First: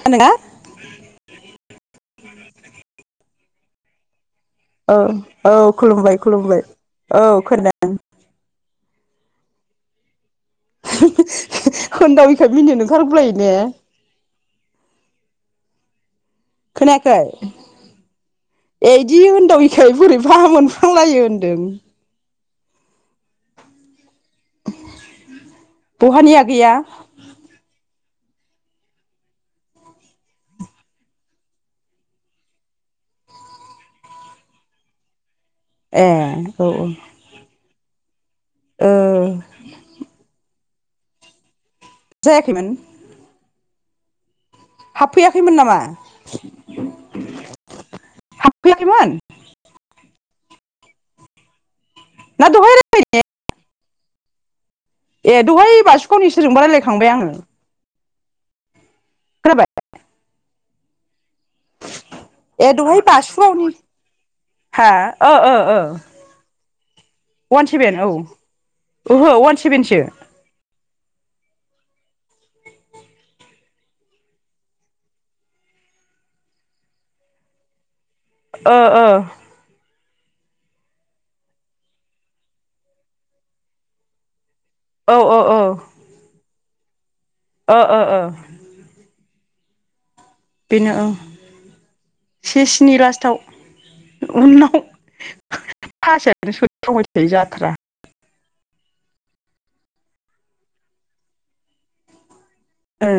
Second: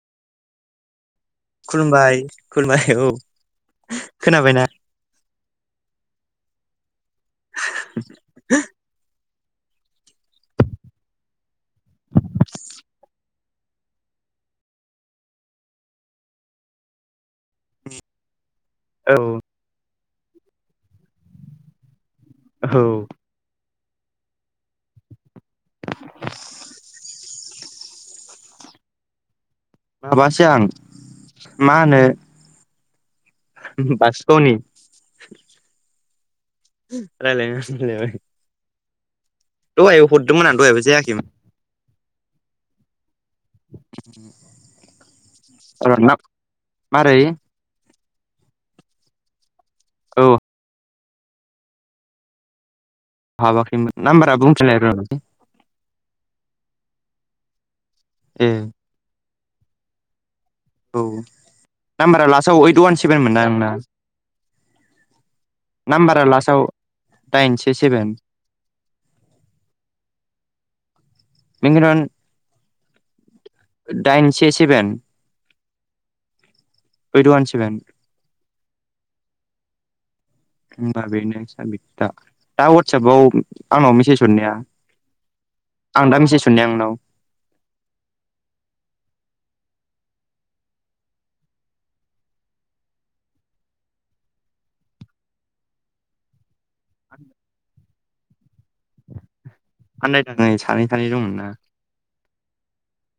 खोनादों ना? खुलुमबाय खुलुमबाय औ। खोनाबायना? औ औ खुलुमबाय खुलुमबाय। औ खोनादों। [unintelligible] [unintelligible] होनन्दावैखाय मिनिनो ओंखारगु लायो ने? खोनायाखै ए औ इदि उदावैखाय बोरैबा मोन हां लायो होनदों। औ। बहानि आगैया? माबासो आं मा होनो? बासुगाव नि। ए। औ रालायनो दसे फैलायबाय। ओं। दहाय हरदोंमोन आं दहायबो जायाखैमोन। जायाखैमोन? [inaudible] हाबफैयाखैमोन नामा? मारै हाबफैयाखैमोन? औ‌ ना दहाय राय हाबाखैमोन नामबारा बुंफिनलाय [unintelligible] ए दहाय बासुगावनि सोरजोंबा रायलायखांबाय आङो। ए खोनाबाय? औ नामबारा लास ए दहाय बासुगावनि हा ओ ओ नाम्बारा लास्टआव दाइन वान से सेभेन औ। ओहो वान सेभेनसो [unintelligible] दाइन से सेभेन ओइद वान सेभेन ओ ओ। [inaudible] होमबा बेनो साबिथा दा वाटसपाव आंनाव मेसेज हरनाया। औ औ औ। आं दा मिसेस हरनाया नोंनाव ओ ओ ओ। बेनो ओ। से स्नि लास्टाव उनाव [unintelligible] थायो जाथ्रा। आनदायनानै सानै सानै दंमोन ना। ओ।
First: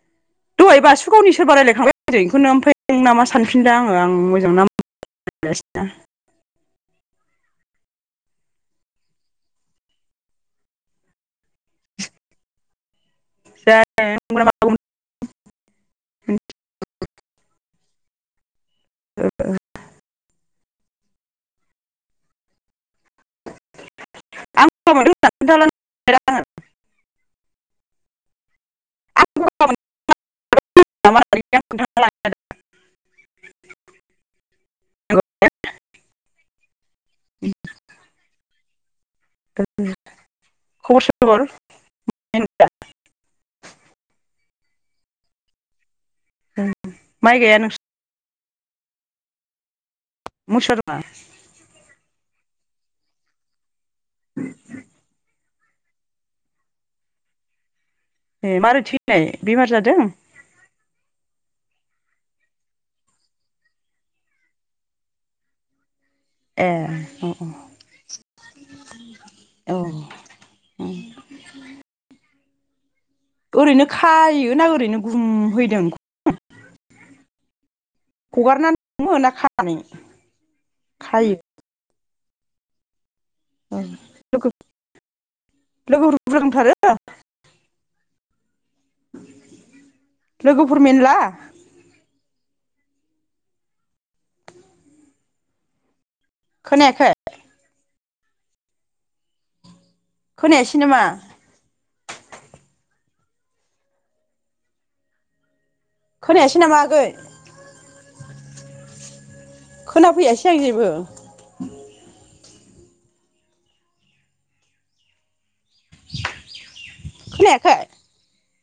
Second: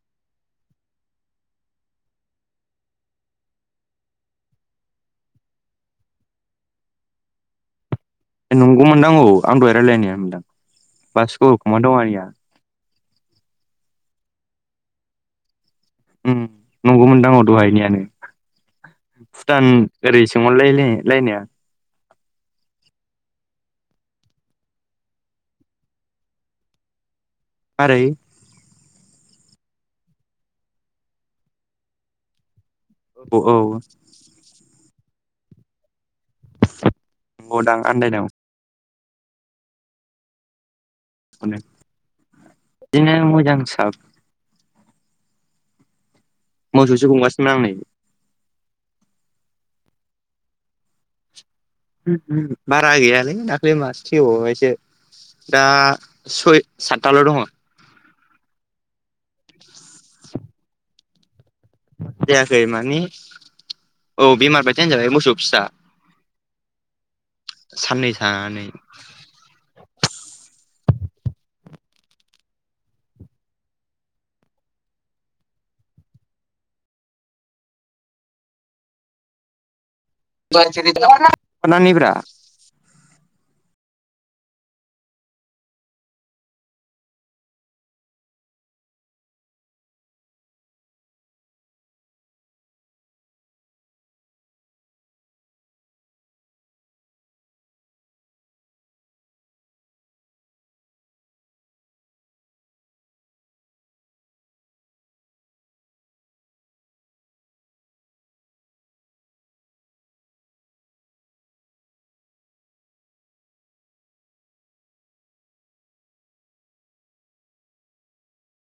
[inaudible] दहाय बासुगावनि सोरबा रायलायखांबाय आंजों इखौनो ओमफ्राय नों नामा सानफिनदों आङो। आं मोजां नाम [unintelligible] [inaudible] ए नंगौमोनदांगौ आं दहाय रायलायनाया मोनदां बासुगाव खुमादावारिया। जानो नंगौ ना [unintelligible] नंगौमोनदां दहायनियानो भुटान ओरै सोंहरलाय लाय लायनाया आं [unintelligible] मारै आंखौ गगा मोनदों [unintelligible] ओमफ्राय आं खोनथाना लानाया लाय औ औ [unintelligible] नंगौ दां आन्दायनायाव [unintelligible] खबर स [unintelligible] बिदिनो मोजां साब मोसौसो माइ गुमगासिनोमोन गाया आं नै नोंस [unintelligible] बारा गैयालै दाख्लै मास थैबावबायसो दा सरि सातथाल' दंङो। ए मारै थैनाय बेमार जादों? जायाखै माने औ बेमार बायदियानो होजाबाय मोसौ फिसा। ओ अ‌ अ साननै थानानै औ औ ओरैनो खायो ना ओरैनो गुमहैदों। हगारनानै दोनोना खानानै खायो [unintelligible] औ लोगो लोगोफोर बुश्रजा दंथारो। लोगोफोर मेनला? खोनायाखै? खोनायासै नामा? खोनायासै नामा आगै खोनाफैयासै आं जेबो खोनायाखै